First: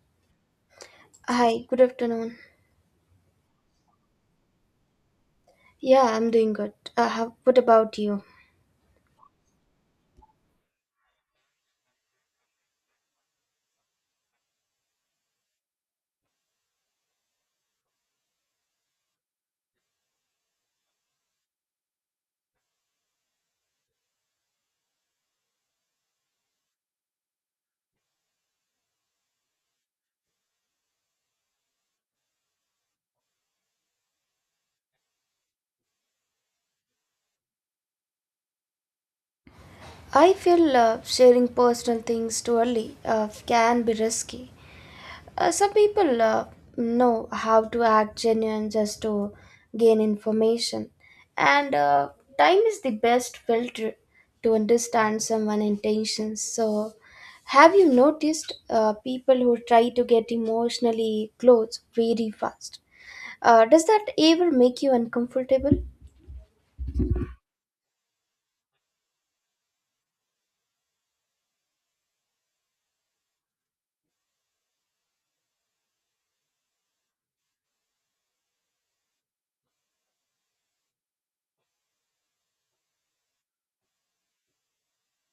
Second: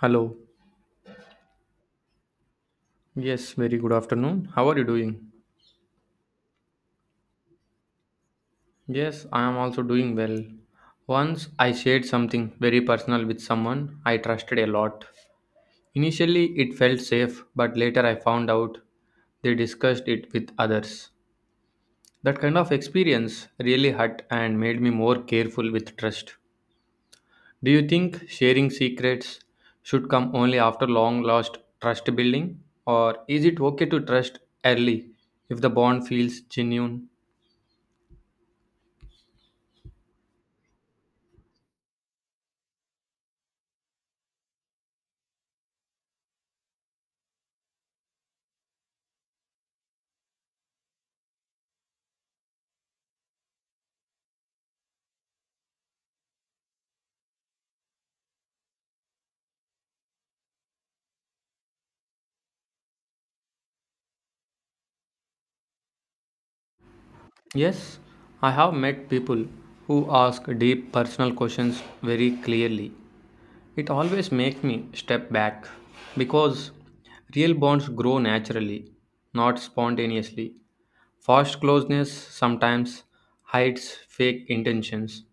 Hello. Hi, good afternoon. Yes, very good afternoon. How are you doing? Yeah, I'm doing good. How, what about you? Yes, I am also doing well. Once I shared something very personal with someone I trusted a lot. Initially, it felt safe, but later I found out they discussed it with others. That kind of experience really hurt and made me more careful with trust. Do you think sharing secrets should come only after long lost trust building? Or is it okay to trust early if the bond feels genuine? I feel sharing personal things too early can be risky. Some people know how to act genuine just to gain information, and time is the best filter to understand someone's intentions. So, have you noticed people who try to get emotionally close very fast? Does that ever make you uncomfortable? Yes, I have met people who ask deep personal questions very clearly. It always makes me step back because real bonds grow naturally, not spontaneously. Forced closeness sometimes hides fake intentions.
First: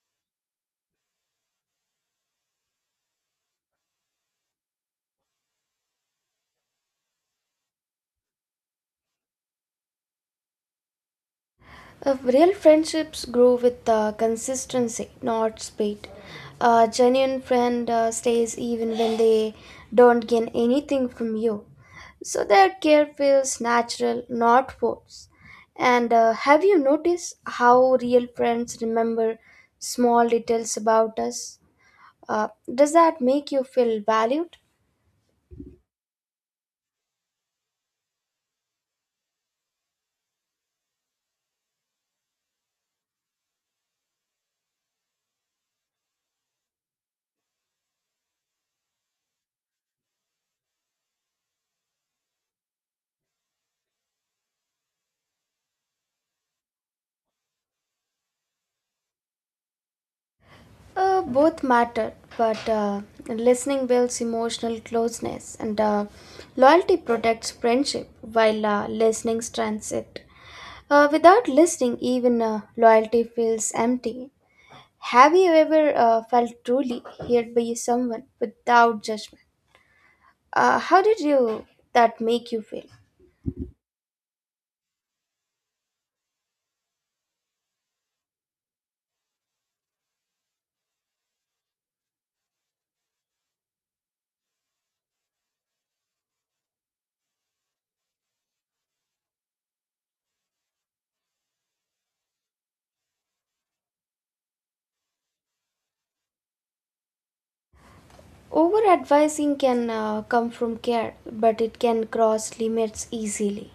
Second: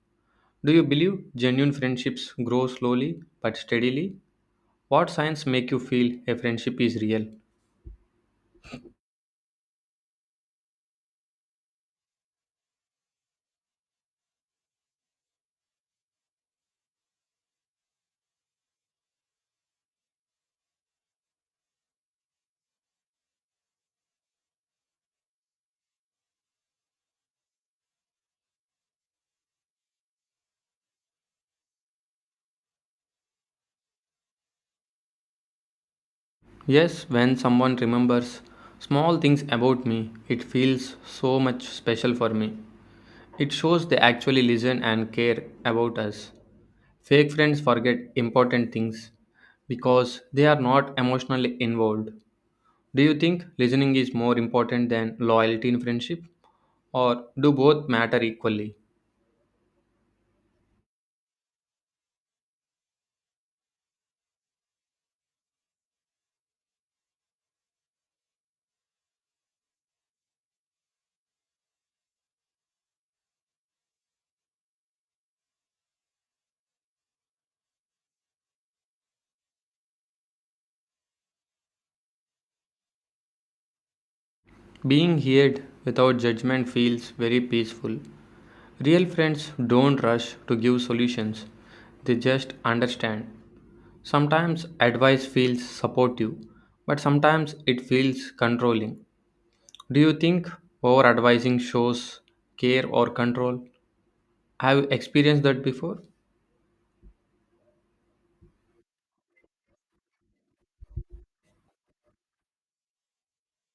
Do you believe genuine friendships grow slowly but steadily? What signs make you feel a friendship is real? Real friendships grow with consistency, not speed. A genuine friend stays even when they don't gain anything from you. So their care feels natural, not forced. And have you noticed how real friends remember small details about us? Uh, does that make you feel valued? Yes, when someone remembers small things about me, it feels so much special for me. It shows they actually listen and care about us. Fake friends forget important things because they are not emotionally involved. Do you think listening is more important than loyalty in friendship, or do both matter equally? Both matter, but listening builds emotional closeness, and loyalty protects friendship, while listening strengthens it. Without listening, even loyalty feels empty. Have you ever felt truly heard by someone without judgment? How did you that make you feel? Being heard without judgment feels very peaceful. Real friends don't rush to give solutions, they just understand. Sometimes advice feels supportive, but sometimes it feels controlling. Do you think over advising shows care or control? Have you experienced that before? Over advising can come from care, but it can cross limits easily.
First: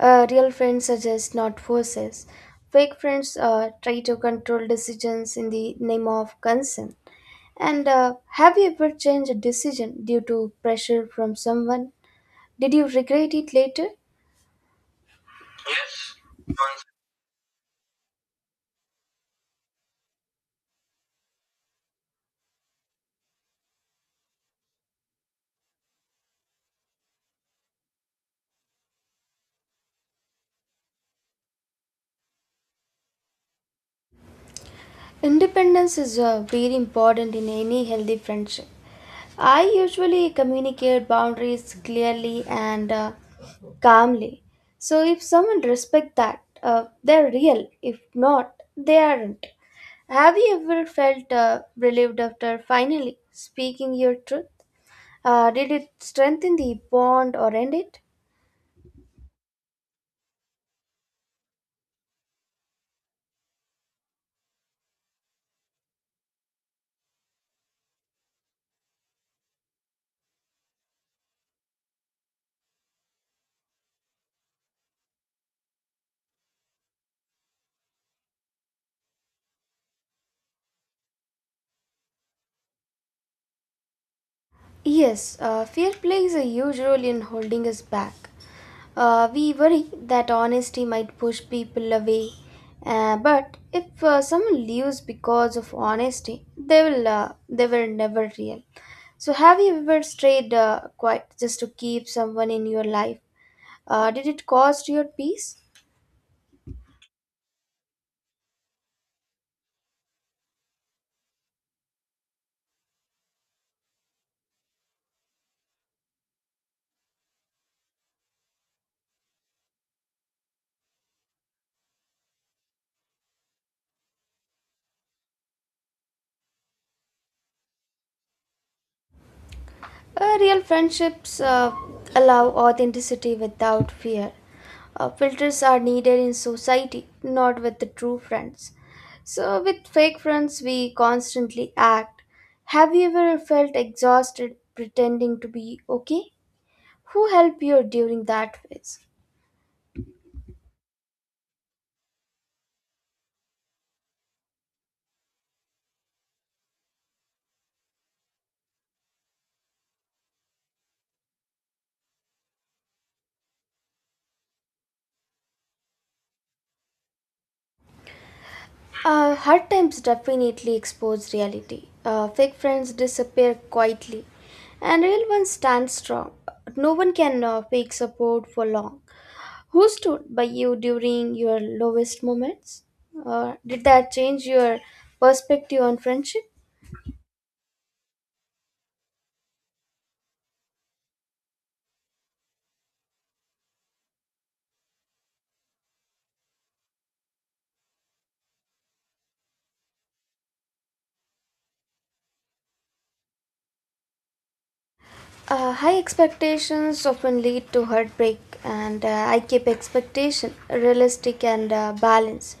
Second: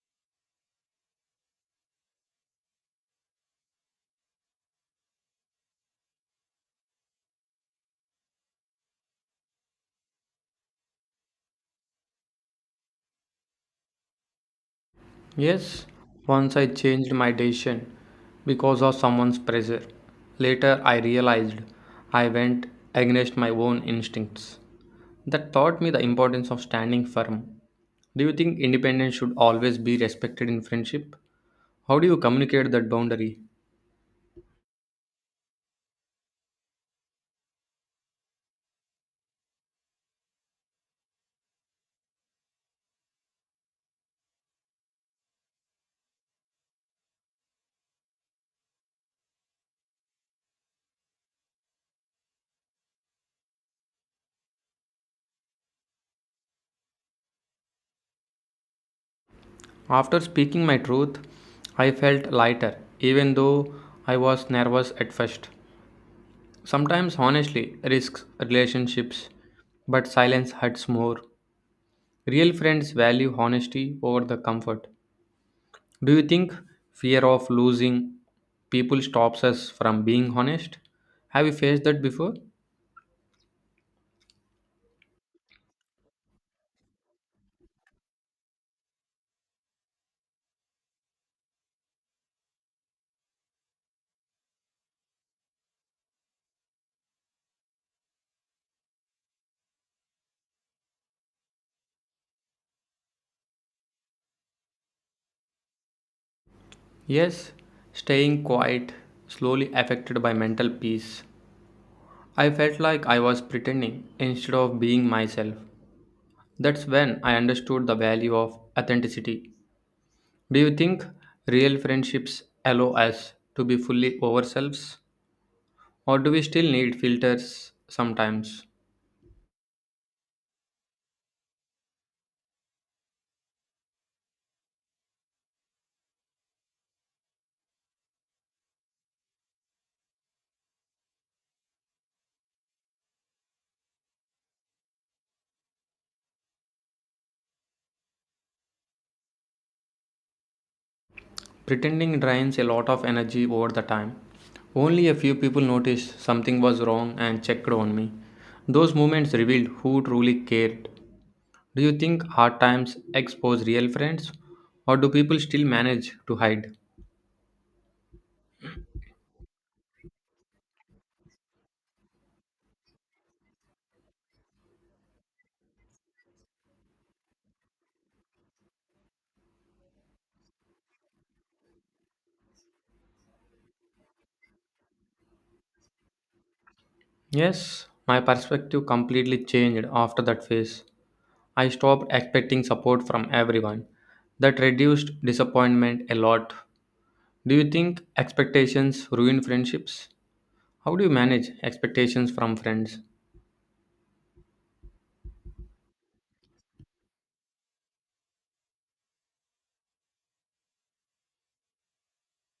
Real friends suggest, not forces. Fake friends try to control decisions in the name of concern. And have you ever changed a decision due to pressure from someone? Did you regret it later? Yes, once I changed my decision because of someone's pressure. Later, I realized I went against my own instincts. That taught me the importance of standing firm. Do you think independence should always be respected in friendship? How do you communicate that boundary? Independence is very important in any healthy friendship. I usually communicate boundaries clearly and calmly. So if someone respects that, they're real. If not, they aren't. Have you ever felt relieved after finally speaking your truth? Did it strengthen the bond or end it? After speaking my truth, I felt lighter, even though I was nervous at first. Sometimes, honestly, risks relationships, but silence hurts more. Real friends value honesty over the comfort. Do you think fear of losing people stops us from being honest? Have you faced that before? Yes, fear plays a huge role in holding us back. We worry that honesty might push people away, but if someone leaves because of honesty, they were never real. So, have you ever strayed quiet just to keep someone in your life? Did it cost your peace? Yes, staying quiet slowly affected by mental peace. I felt like I was pretending instead of being myself. That's when I understood the value of authenticity. Do you think real friendships allow us to be fully ourselves? Or do we still need filters sometimes? Real friendships allow authenticity without fear. Filters are needed in society, not with the true friends. So, with fake friends, we constantly act. Have you ever felt exhausted pretending to be okay? Who helped you during that phase? Pretending drains a lot of energy over the time. Only a few people noticed something was wrong and checked on me. Those moments revealed who truly cared. Do you think hard times expose real friends, or do people still manage to hide? Hard times definitely expose reality. Fake friends disappear quietly, and real ones stand strong. No one can fake support for long. Who stood by you during your lowest moments? Did that change your perspective on friendship? Yes, my perspective completely changed after that phase. I stopped expecting support from everyone. That reduced disappointment a lot. Do you think expectations ruin friendships? How do you manage expectations from friends? High expectations often lead to heartbreak, and I keep expectation realistic and balanced.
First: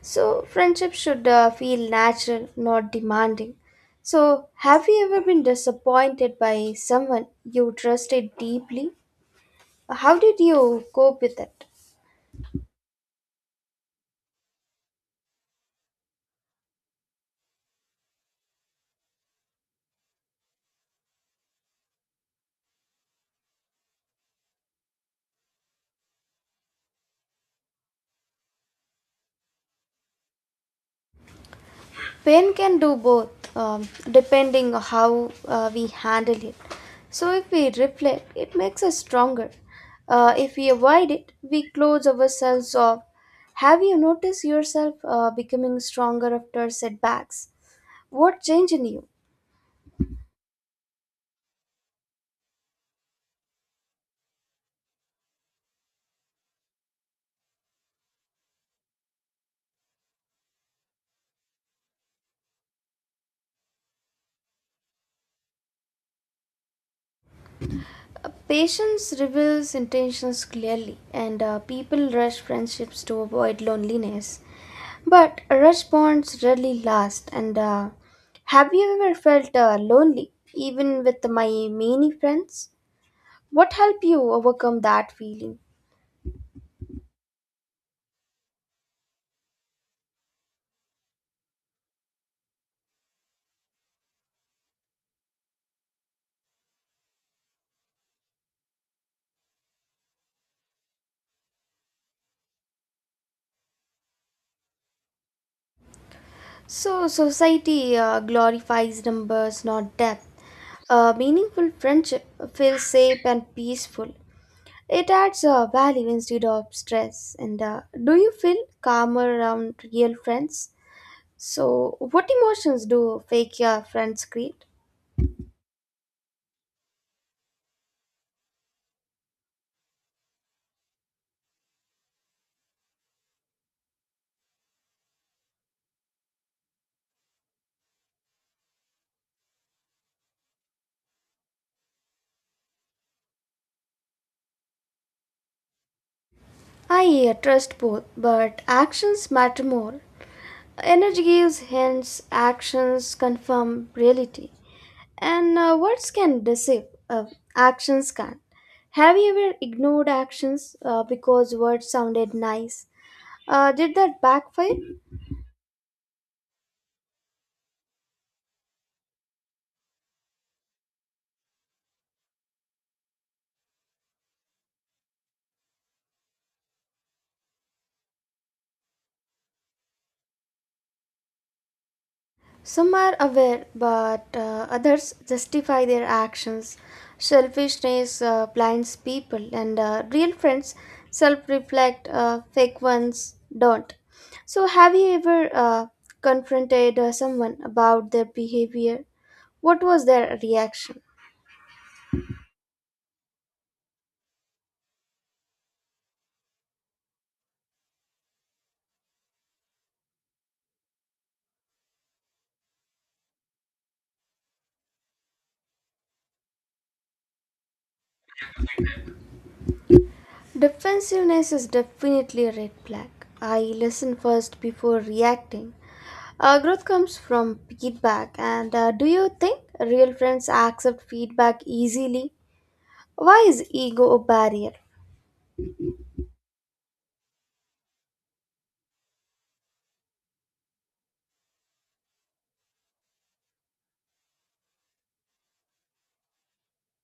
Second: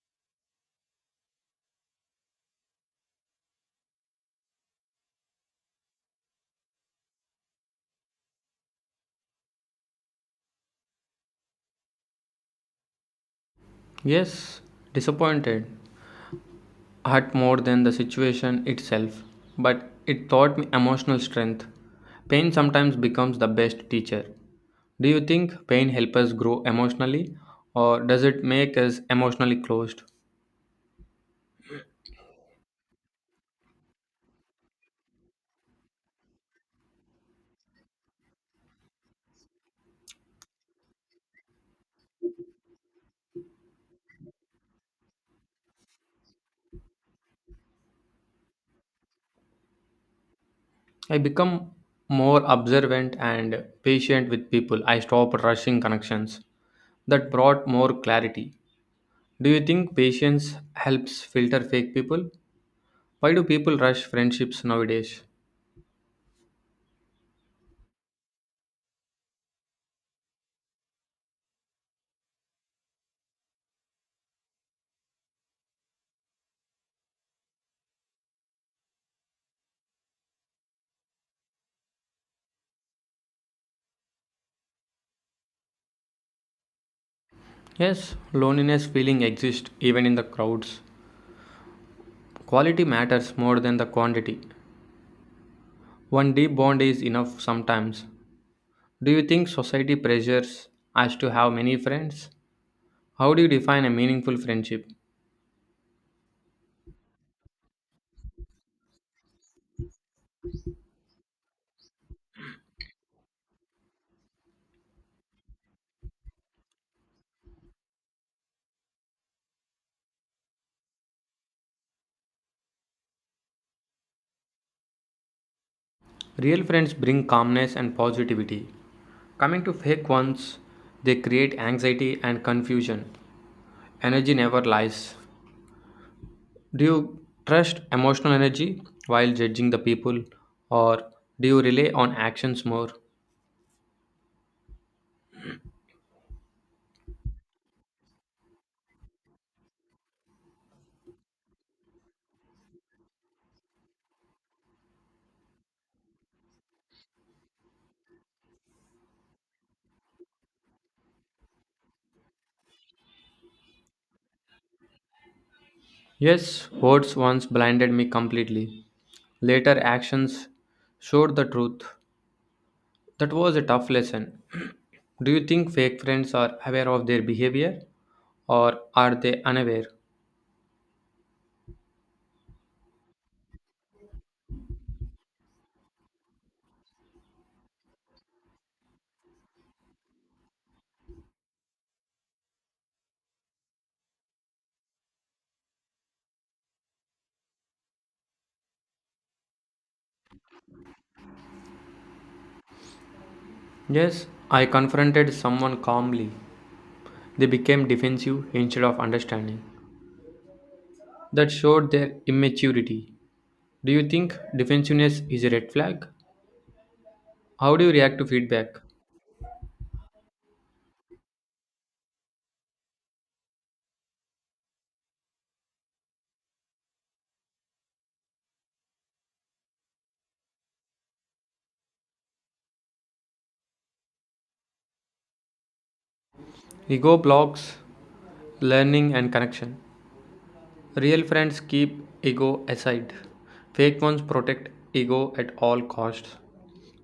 So, friendship should feel natural, not demanding. So, have you ever been disappointed by someone you trusted deeply? How did you cope with it? Yes, disappointed hurt more than the situation itself, but it taught me emotional strength. Pain sometimes becomes the best teacher. Do you think pain helps us grow emotionally, or does it make us emotionally closed? Pain can do both, depending on how we handle it. So, if we reflect, it makes us stronger. If we avoid it, we close ourselves off. Have you noticed yourself becoming stronger after setbacks? What changed in you? I become more observant and patient with people. I stop rushing connections. That brought more clarity. Do you think patience helps filter fake people? Why do people rush friendships nowadays? Patience reveals intentions clearly, and people rush friendships to avoid loneliness. But rush bonds rarely last. And have you ever felt lonely, even with my many friends? What helped you overcome that feeling? Yes, loneliness feeling exists even in the crowds. Quality matters more than the quantity. One deep bond is enough sometimes. Do you think society pressures us to have many friends? How do you define a meaningful friendship? So, society glorifies numbers, not depth. A meaningful friendship feels safe and peaceful. It adds value instead of stress. And do you feel calmer around real friends? So, what emotions do fake friends create? Real friends bring calmness and positivity. Coming to fake ones, they create anxiety and confusion. Energy never lies. Do you trust emotional energy while judging the people, or do you rely on actions more? I trust both, but actions matter more. Energy gives hints, actions confirm reality, and words can deceive, uh, actions can't. Have you ever ignored actions because words sounded nice? Did that backfire? Yes, words once blinded me completely. Later actions showed the truth. That was a tough lesson. Do you think fake friends are aware of their behavior or are they unaware? Some are aware, but others justify their actions. Selfishness blinds people, and real friends self reflect, fake ones don't. So, have you ever confronted someone about their behavior? What was their reaction? Yes, I confronted someone calmly. They became defensive instead of understanding. That showed their immaturity. Do you think defensiveness is a red flag? How do you react to feedback? Defensiveness is definitely a red flag. I listen first before reacting. Growth comes from feedback, and do you think real friends accept feedback easily? Why is ego a barrier? Ego blocks learning and connection. Real friends keep ego aside. Fake ones protect ego at all costs.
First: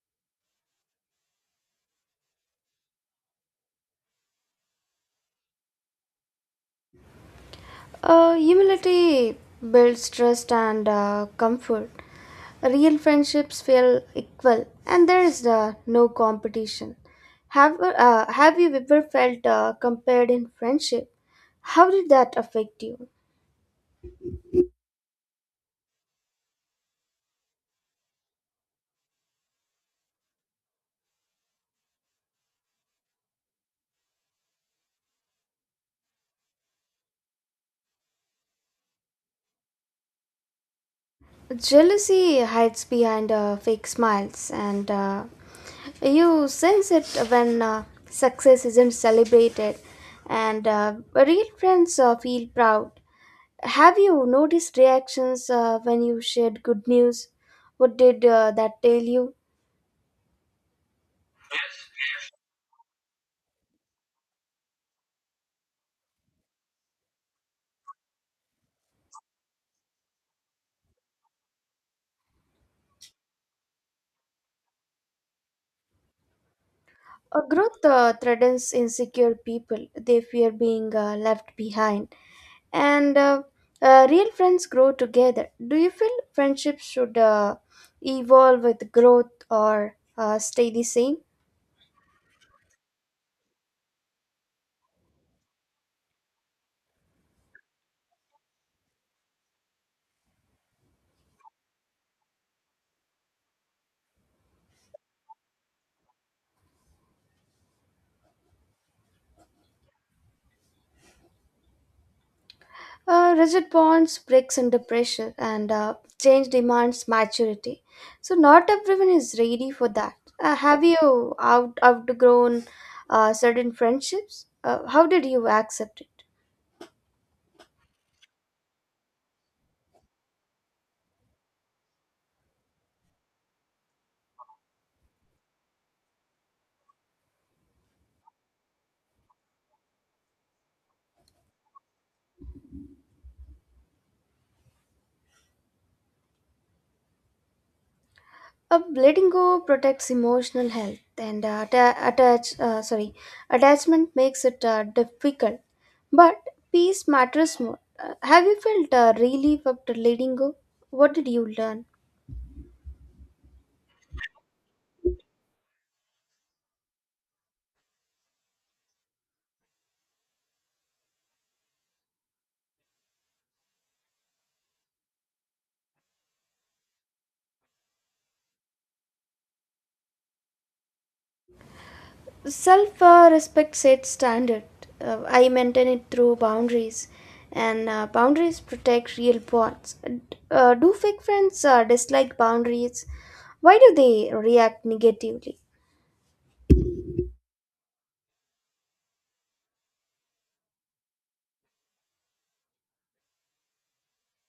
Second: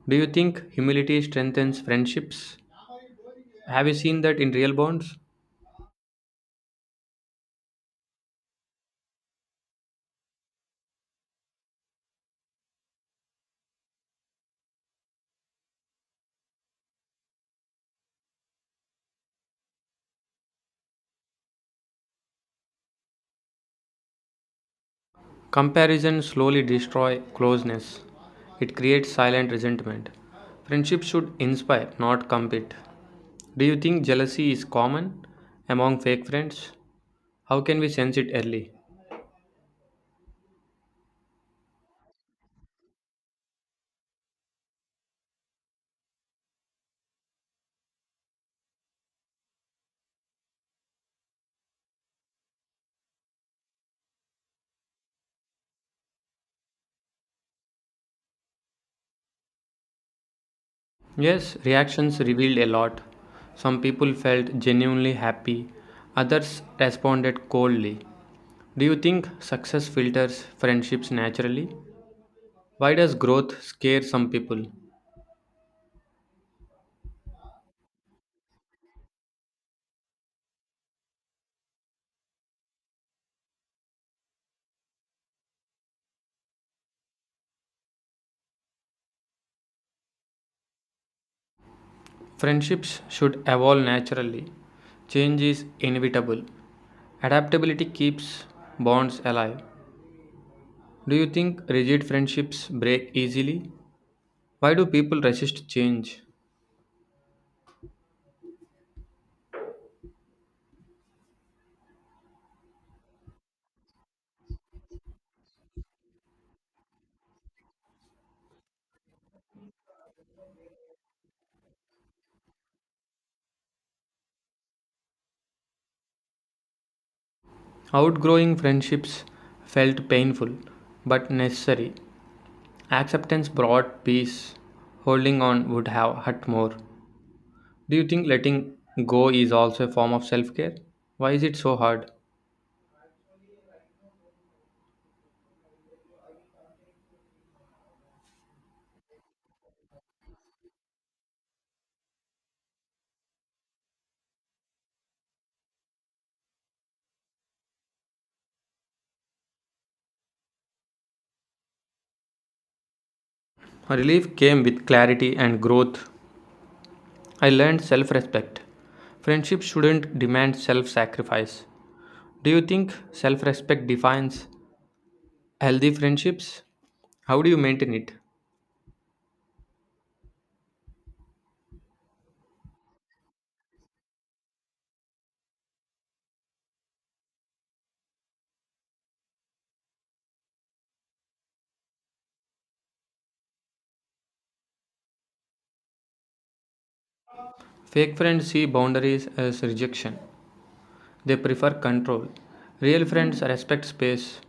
Do you think humility strengthens friendships? Have you seen that in real bonds? Humility builds trust and comfort. Real friendships feel equal, and there is no competition. Have you ever felt compared in friendship? How did that affect you? Comparison slowly destroys closeness. It creates silent resentment. Friendship should inspire, not compete. Do you think jealousy is common among fake friends? How can we sense it early? Jealousy hides behind fake smiles, and you sense it when success isn't celebrated, and real friends feel proud. Have you noticed reactions when you shared good news? What did that tell you? Yes, reactions revealed a lot. Some people felt genuinely happy, others responded coldly. Do you think success filters friendships naturally? Why does growth scare some people? Growth threatens insecure people. They fear being left behind, and real friends grow together. Do you feel friendships should evolve with growth or stay the same? Friendships should evolve naturally. Change is inevitable. Adaptability keeps bonds alive. Do you think rigid friendships break easily? Why do people resist change? Rigid bonds breaks under pressure and change demands maturity. So not everyone is ready for that. Have you outgrown certain friendships? How did you accept it? Outgrowing friendships felt painful but necessary. Acceptance brought peace, holding on would have hurt more. Do you think letting go is also a form of self care? Why is it so hard? Letting go protects emotional health, and attachment makes it difficult. But peace matters more. Have you felt relief after letting go? What did you learn? Relief came with clarity and growth. I learned self respect. Friendship shouldn't demand self sacrifice. Do you think self respect defines healthy friendships? How do you maintain it? Self respect sets standard. I maintain it through boundaries, and boundaries protect real bonds. Do fake friends dislike boundaries? Why do they react negatively? Fake friends see boundaries as rejection, they prefer control. Real friends respect space.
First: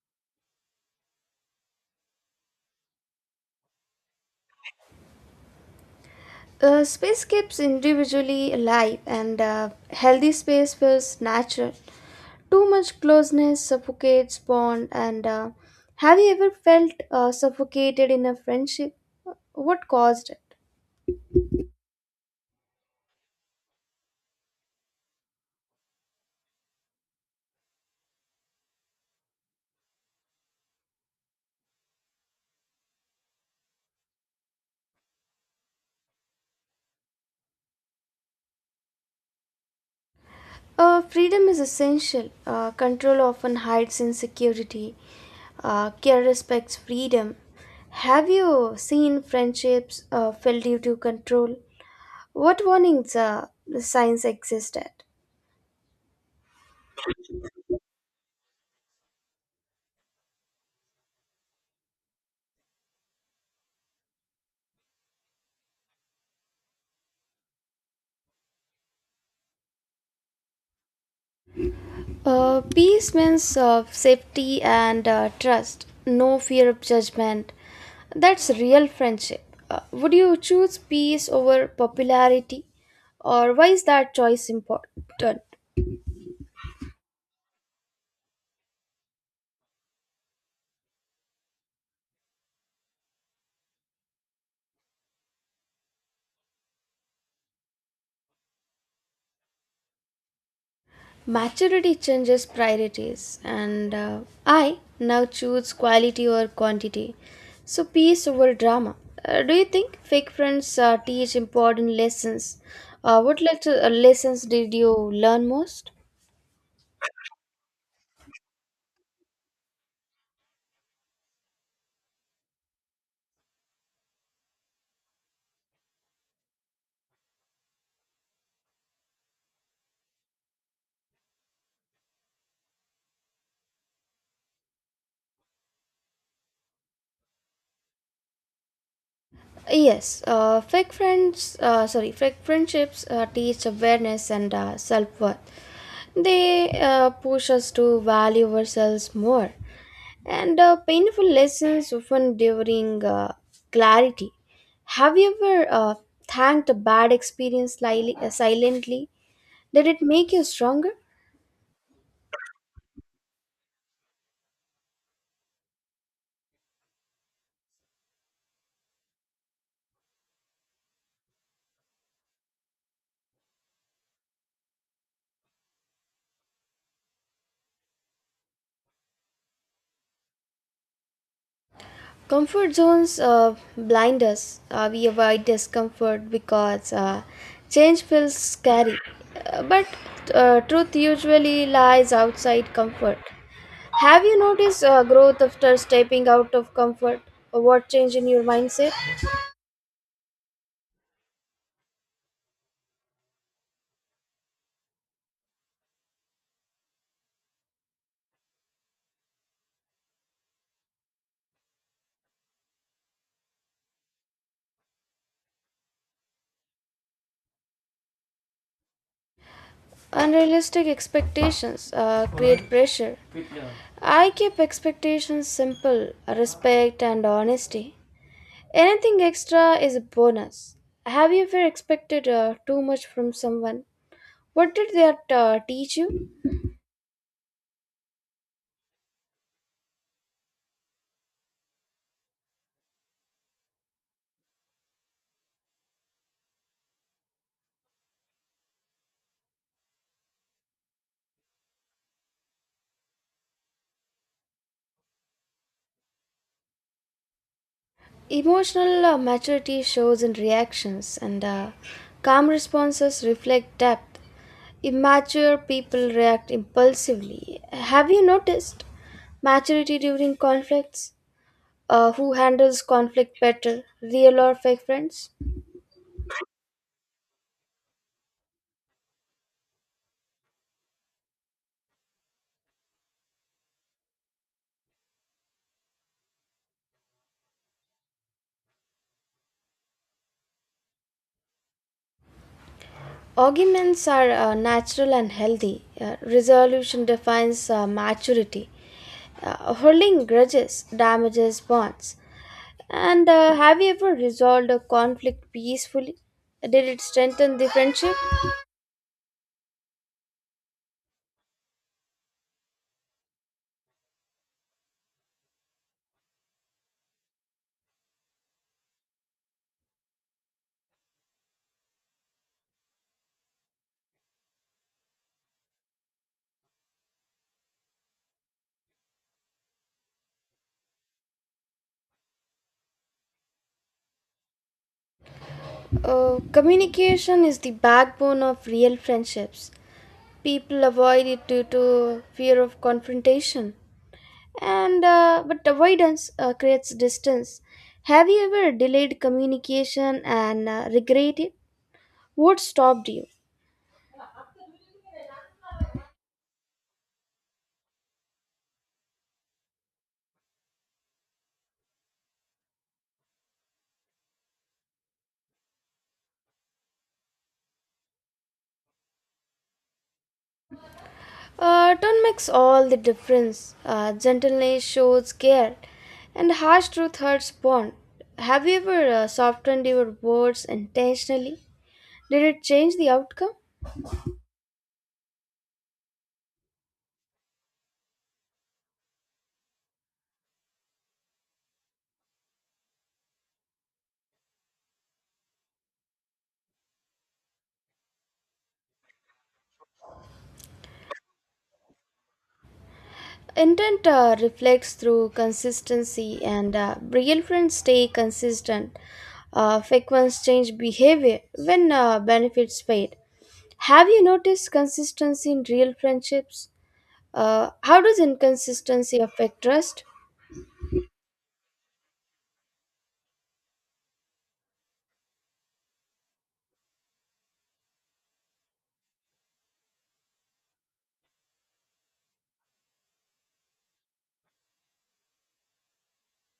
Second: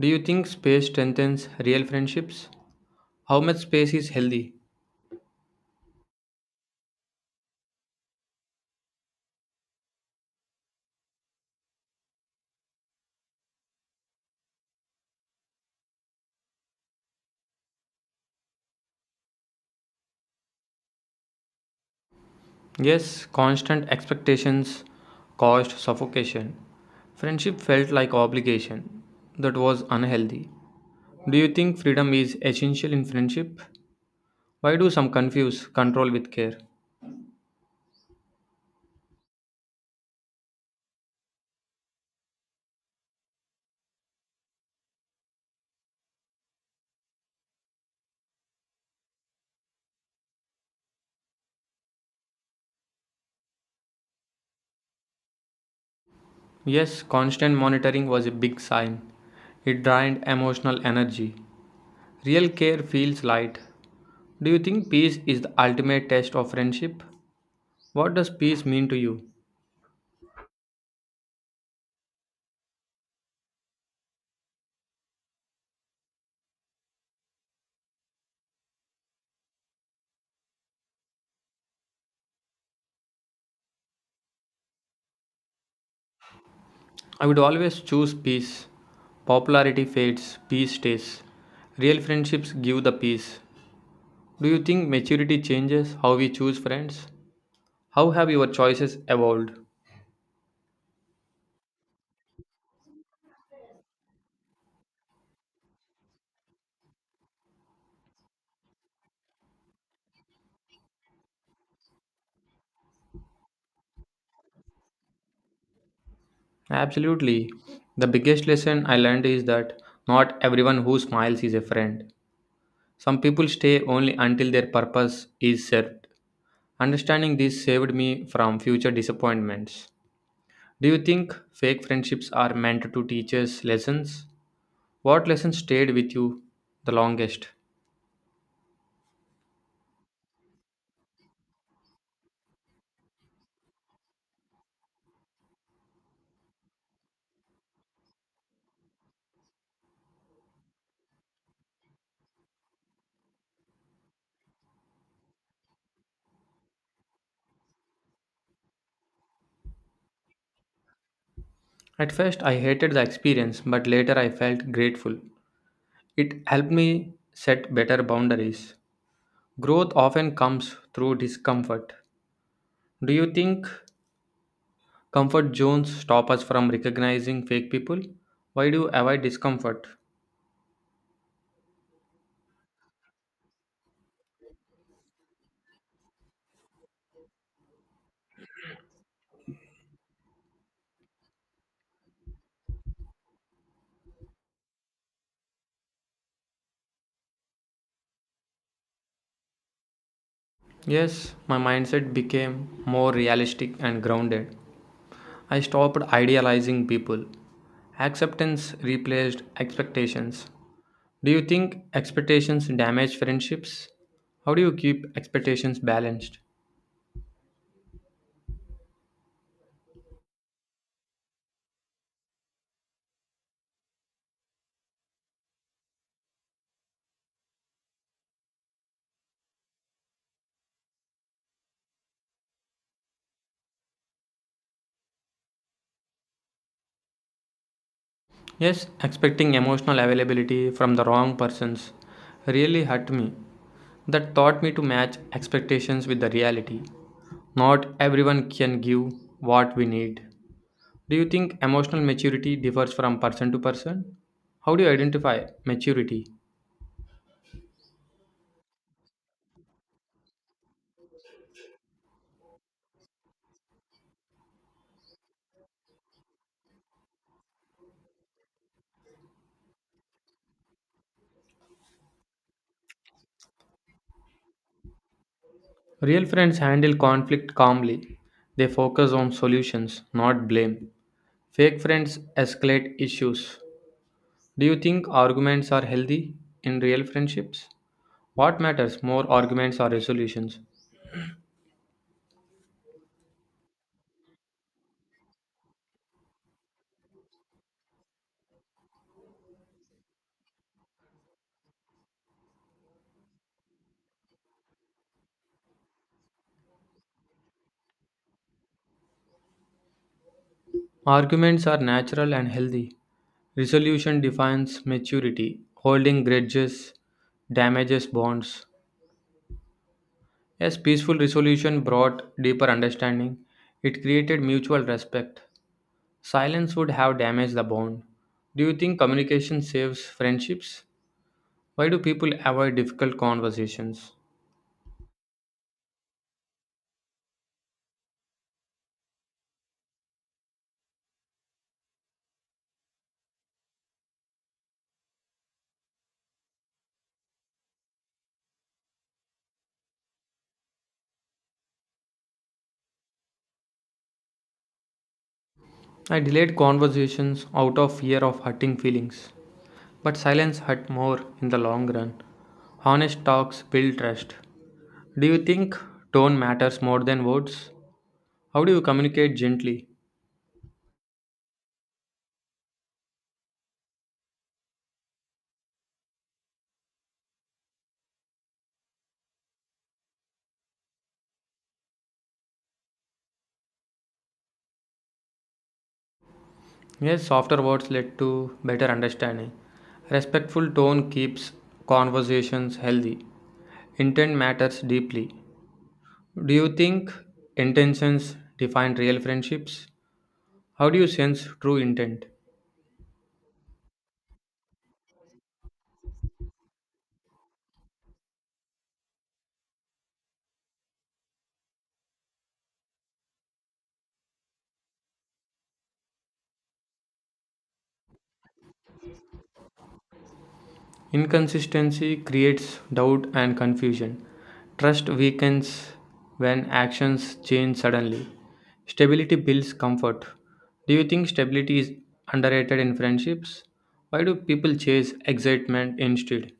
Do you think space strengthens real friendships? How much space is healthy? Space keeps individually alive, and healthy space feels natural. Too much closeness suffocates bond. And have you ever felt suffocated in a friendship? What caused it? Yes, constant expectations caused suffocation. Friendship felt like obligation that was unhealthy. Do you think freedom is essential in friendship? Why do some confuse control with care? Freedom is essential. Control often hides insecurity. Care respects freedom. Have you seen friendships fail due to control? What warnings the signs existed? Yes, constant monitoring was a big sign. It drained emotional energy. Real care feels light. Do you think peace is the ultimate test of friendship? What does peace mean to you? Peace means safety and trust, no fear of judgment. That's real friendship. Would you choose peace over popularity? Or why is that choice important? I would always choose peace. Popularity fades, peace stays. Real friendships give the peace. Do you think maturity changes how we choose friends? How have your choices evolved? Maturity changes priorities, and I now choose quality over quantity. So, peace over drama. Do you think fake friends teach important lessons? What lessons did you learn most? Absolutely. The biggest lesson I learned is that not everyone who smiles is a friend. Some people stay only until their purpose is served. Understanding this saved me from future disappointments. Do you think fake friendships are meant to teach us lessons? What lesson stayed with you the longest? Yes, fake friendships teach awareness and self worth. They push us to value ourselves more. And painful lessons often during clarity. Have you ever thanked a bad experience silently? Did it make you stronger? At first, I hated the experience, but later I felt grateful. It helped me set better boundaries. Growth often comes through discomfort. Do you think comfort zones stop us from recognizing fake people? Why do you avoid discomfort? Comfort zones blind us. We avoid discomfort because change feels scary. But truth usually lies outside comfort. Have you noticed growth after stepping out of comfort? What change in your mindset? Yes, my mindset became more realistic and grounded. I stopped idealizing people. Acceptance replaced expectations. Do you think expectations damage friendships? How do you keep expectations balanced? Unrealistic expectations create pressure. I keep expectations simple, respect, and honesty. Anything extra is a bonus. Have you ever expected too much from someone? What did that teach you? Yes, expecting emotional availability from the wrong persons really hurt me. That taught me to match expectations with the reality. Not everyone can give what we need. Do you think emotional maturity differs from person to person? How do you identify maturity? Emotional maturity shows in reactions, and calm responses reflect depth. Immature people react impulsively. Have you noticed maturity during conflicts? Who handles conflict better, real or fake friends? Real friends handle conflict calmly. They focus on solutions, not blame. Fake friends escalate issues. Do you think arguments are healthy in real friendships? What matters more, arguments or resolutions? Arguments are natural and healthy. Resolution defines maturity. Holding grudges damages bonds. And have you ever resolved a conflict peacefully? Did it strengthen the friendship? Arguments are natural and healthy. Resolution defines maturity. Holding grudges damages bonds. Yes, peaceful resolution brought deeper understanding. It created mutual respect. Silence would have damaged the bond. Do you think communication saves friendships? Why do people avoid difficult conversations? Communication is the backbone of real friendships. People avoid it due to fear of confrontation and but avoidance creates distance. Have you ever delayed communication and regret it? What stopped you? I delayed conversations out of fear of hurting feelings, but silence hurt more in the long run. Honest talks build trust. Do you think tone matters more than words? How do you communicate gently? Tone makes all the difference. Gentleness shows care and harsh truth hurts bond. Have you ever softened your words intentionally? Did it change the outcome? Yes, softer words lead to better understanding. Respectful tone keeps conversations healthy. Intent matters deeply. Do you think intentions define real friendships? How do you sense true intent? Intent reflects through consistency, and real friends stay consistent. Fake ones change behavior when benefits fade. Have you noticed consistency in real friendships? How does inconsistency affect trust? Inconsistency creates doubt and confusion. Trust weakens when actions change suddenly. Stability builds comfort. Do you think stability is underrated in friendships? Why do people chase excitement instead?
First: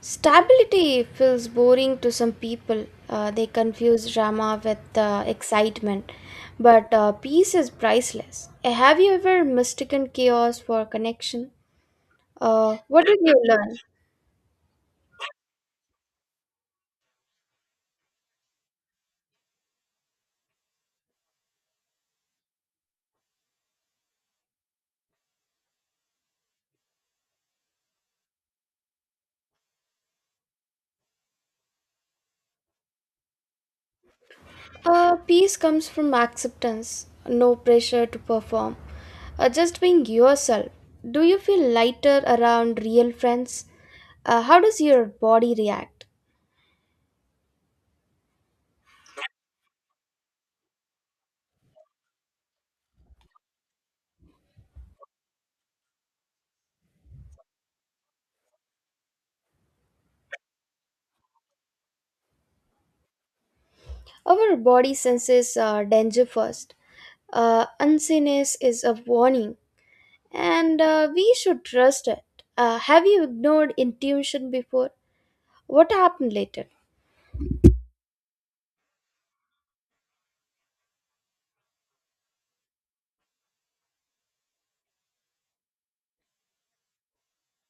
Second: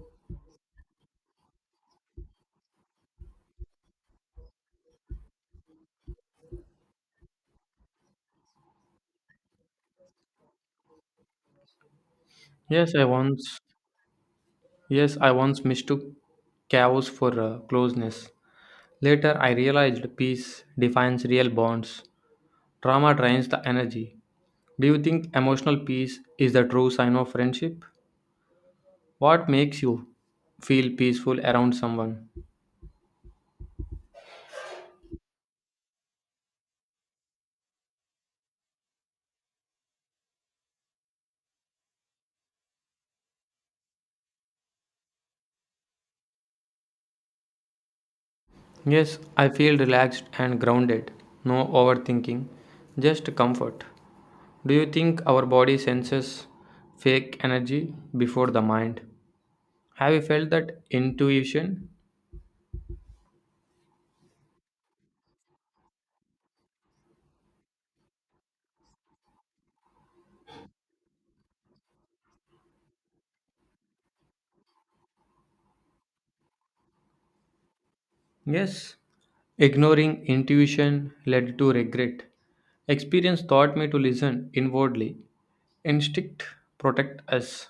Stability feels boring to some people. They confuse drama with excitement, but peace is priceless. Have you ever mistaken chaos for connection? Yes, I What did you once learn? yes, I once mistook chaos for closeness. Later I realized peace defines real bonds. Trauma drains the energy. Do you think emotional peace is the true sign of friendship? What makes you feel peaceful around someone? Peace comes from acceptance, no pressure to perform, just being yourself. Do you feel lighter around real friends? How does your body react? Yes, I feel relaxed and grounded. No overthinking, just comfort. Do you think our body senses fake energy before the mind? Have you felt that intuition? Our body senses danger first. Unseeness is a warning, and we should trust it. Have you ignored intuition before? What happened later? Yes, ignoring intuition led to regret. Experience taught me to listen inwardly. Instinct protect us.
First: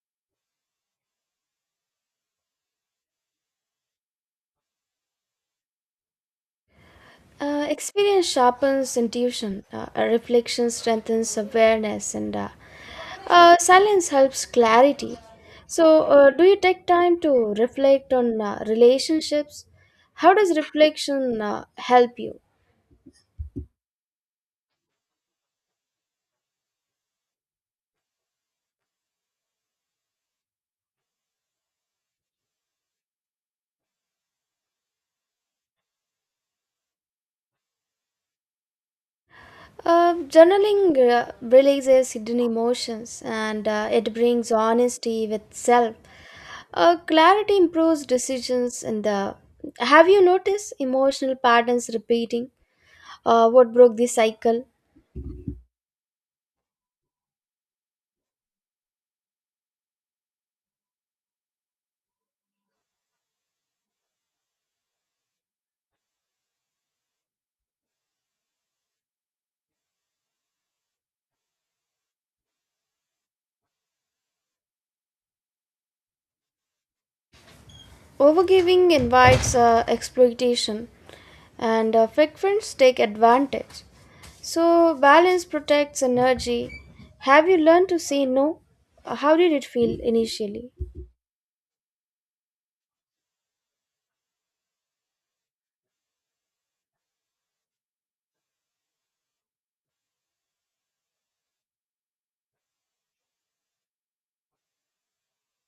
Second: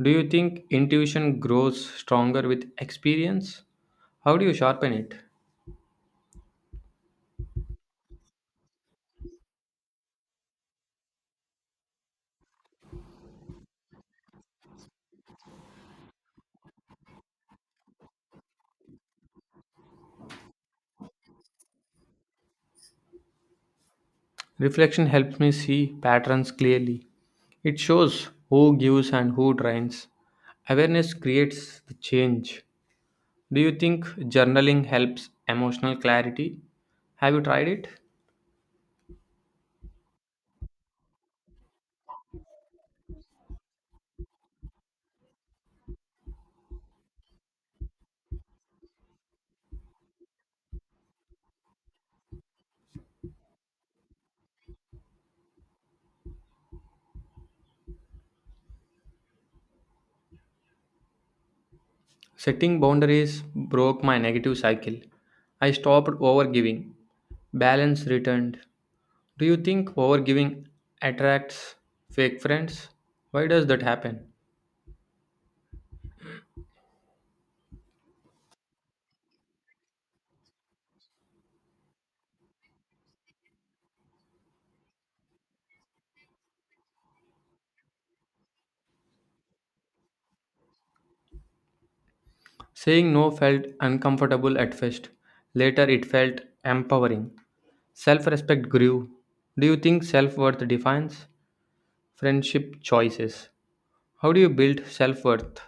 Do you think intuition grows stronger with experience? How do you sharpen it? Experience sharpens intuition, reflection strengthens awareness, and silence helps clarity. So, do you take time to reflect on relationships? How does reflection help you? Reflection helps me see patterns clearly. It shows who gives and who drains. Awareness creates the change. Do you think journaling helps emotional clarity? Have you tried it? Journaling releases hidden emotions and it brings honesty with self. Clarity improves decisions and the. Have you noticed emotional patterns repeating? What broke the cycle? Setting boundaries broke my negative cycle. I stopped overgiving. Balance returned. Do you think overgiving attracts fake friends? Why does that happen? Overgiving invites exploitation, and frequents take advantage. So, balance protects energy. Have you learned to say no? How did it feel initially? Saying no felt uncomfortable at first. Later, it felt empowering. Self respect grew. Do you think self worth defines friendship choices? How do you build self worth?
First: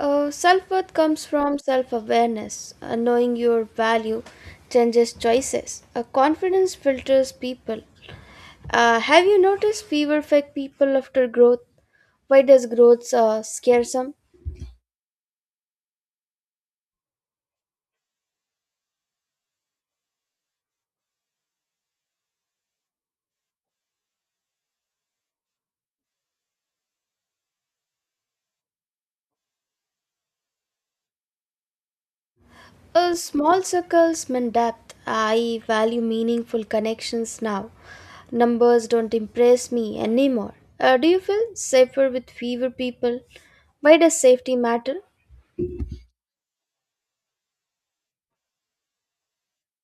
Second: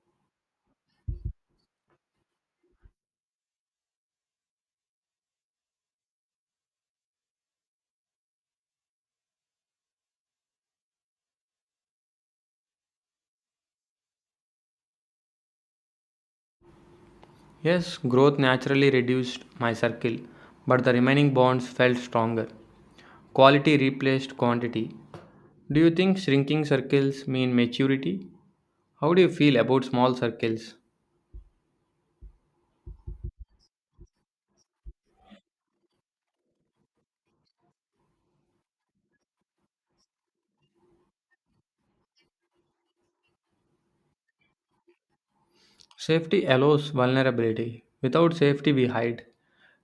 Self worth comes from self awareness. Knowing your value changes choices. Confidence filters people. Have you noticed fewer fake people after growth? Why does growth scare some? Yes, growth naturally reduced my circle, but the remaining bonds felt stronger. Quality replaced quantity. Do you think shrinking circles mean maturity? How do you feel about small circles? Small circles mean depth. I value meaningful connections now. Numbers don't impress me anymore. Do you feel safer with fewer people? Why does safety matter? Safety allows vulnerability. Without safety, we hide.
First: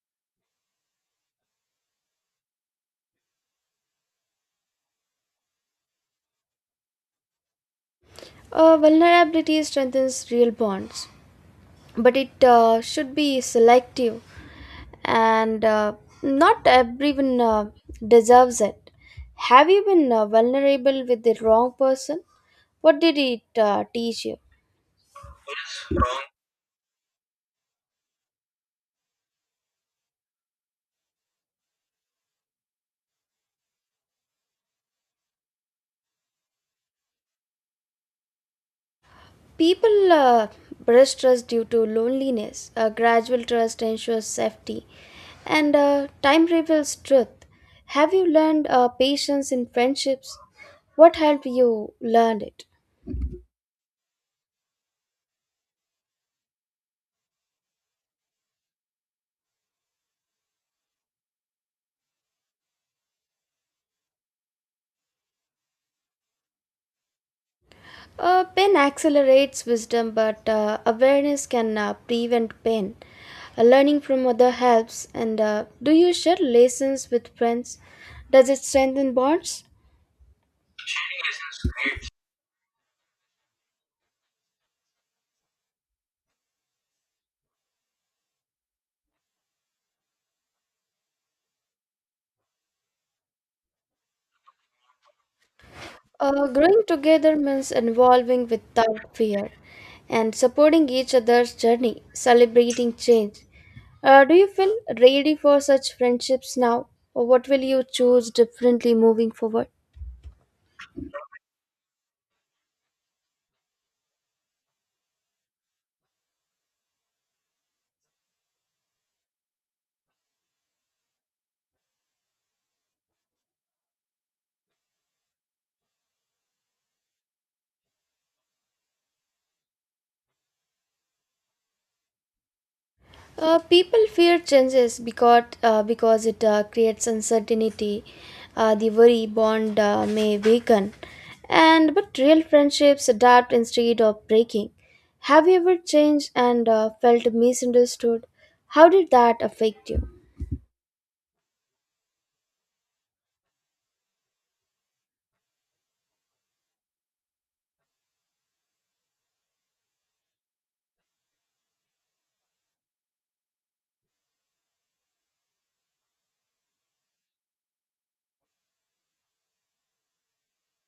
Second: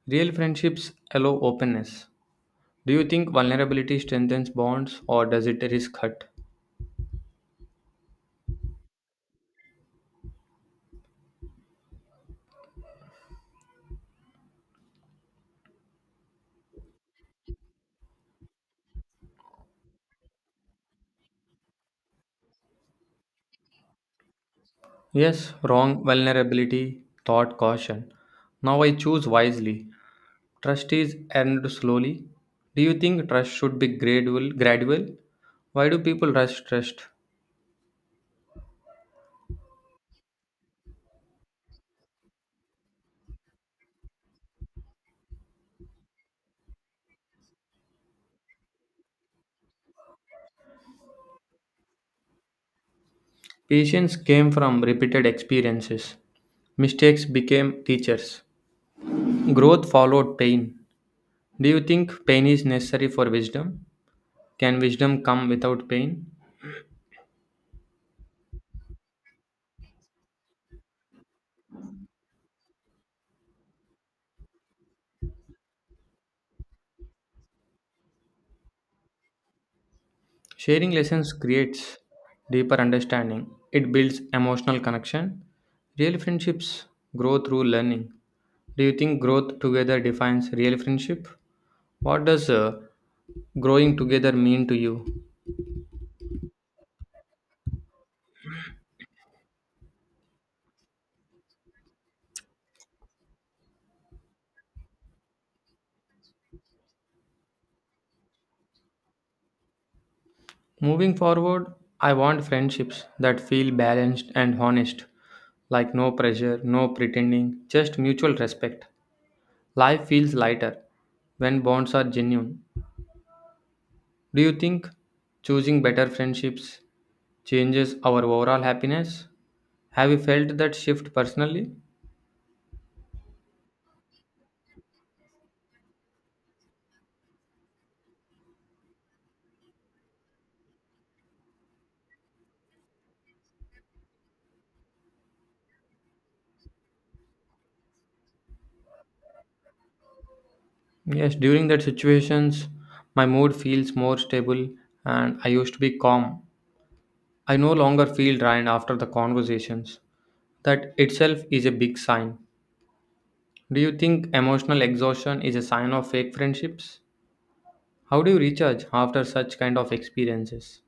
Real friendships allow openness. Do you think vulnerability strengthens bonds or does it risk hurt? Vulnerability strengthens real bonds, but it should be selective, and not everyone deserves it. Have you been vulnerable with the wrong person? What did it teach you? Yes, wrong vulnerability, thought caution. Now I choose wisely. Trust is earned slowly. Do you think trust should be gradual? Why do people rush trust? People breast trust due to loneliness. A gradual trust ensures safety, and time reveals truth. Have you learned patience in friendships? What helped you learn it? Patience came from repeated experiences. Mistakes became teachers. Growth followed pain. Do you think pain is necessary for wisdom? Can wisdom come without pain? Pain accelerates wisdom, but awareness can prevent pain. Learning from other helps. And do you share lessons with friends? Does it strengthen bonds? Sharing lessons creates deeper understanding. It builds emotional connection. Real friendships grow through learning. Do you think growth together defines real friendship? What does growing together mean to you? Growing together means involving without fear and supporting each other's journey, celebrating change. Do you feel ready for such friendships now, or what will you choose differently moving forward? Moving forward, I want friendships that feel balanced and honest, like no pressure, no pretending, just mutual respect. Life feels lighter when bonds are genuine. Do you think choosing better friendships changes our overall happiness? Have you felt that shift personally? People fear changes because it creates uncertainty. The worry bond may weaken, and but real friendships adapt instead of breaking. Have you ever changed and felt misunderstood? How did that affect you? Yes, during that situations, my mood feels more stable and I used to be calm. I no longer feel drained after the conversations. That itself is a big sign. Do you think emotional exhaustion is a sign of fake friendships? How do you recharge after such kind of experiences?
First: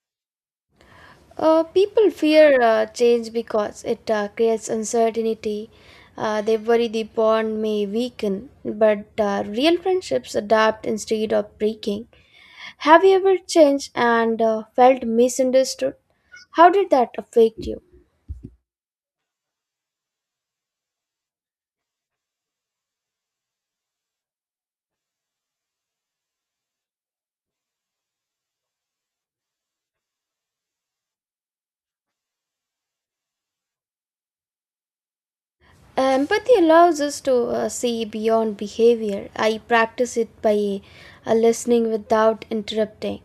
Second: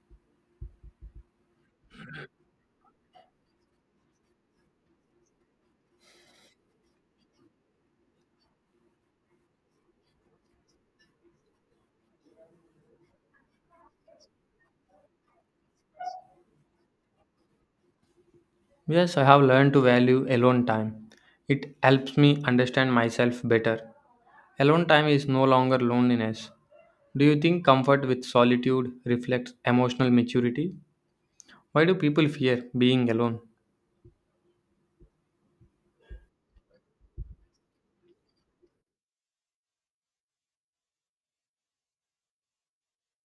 People fear change because it creates uncertainty. They worry the bond may weaken, but real friendships adapt instead of breaking. Have you ever changed and felt misunderstood? How did that affect you? Yes, I have learned to value alone time. It helps me understand myself better. Alone time is no longer loneliness. Do you think comfort with solitude reflects emotional maturity? Why do people fear being alone? Empathy allows us to see beyond behavior. I practice it by listening without interrupting,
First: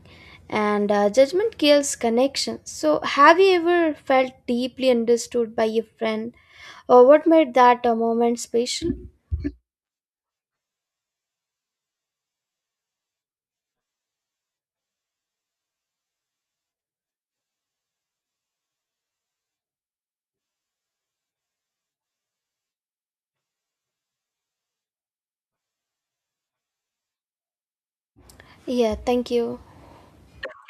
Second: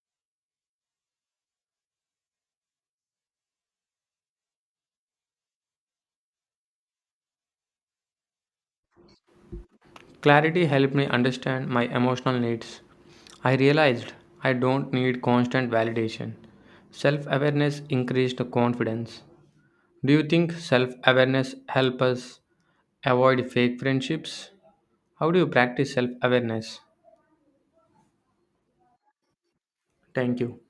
and judgment kills connection. So, have you ever felt deeply understood by a friend, or what made that a moment special? Clarity helped me understand my emotional needs. I realized I don't need constant validation. Self awareness increased confidence. Do you think self awareness helps us avoid fake friendships? How do you practice self awareness? Yeah, thank you. Thank you.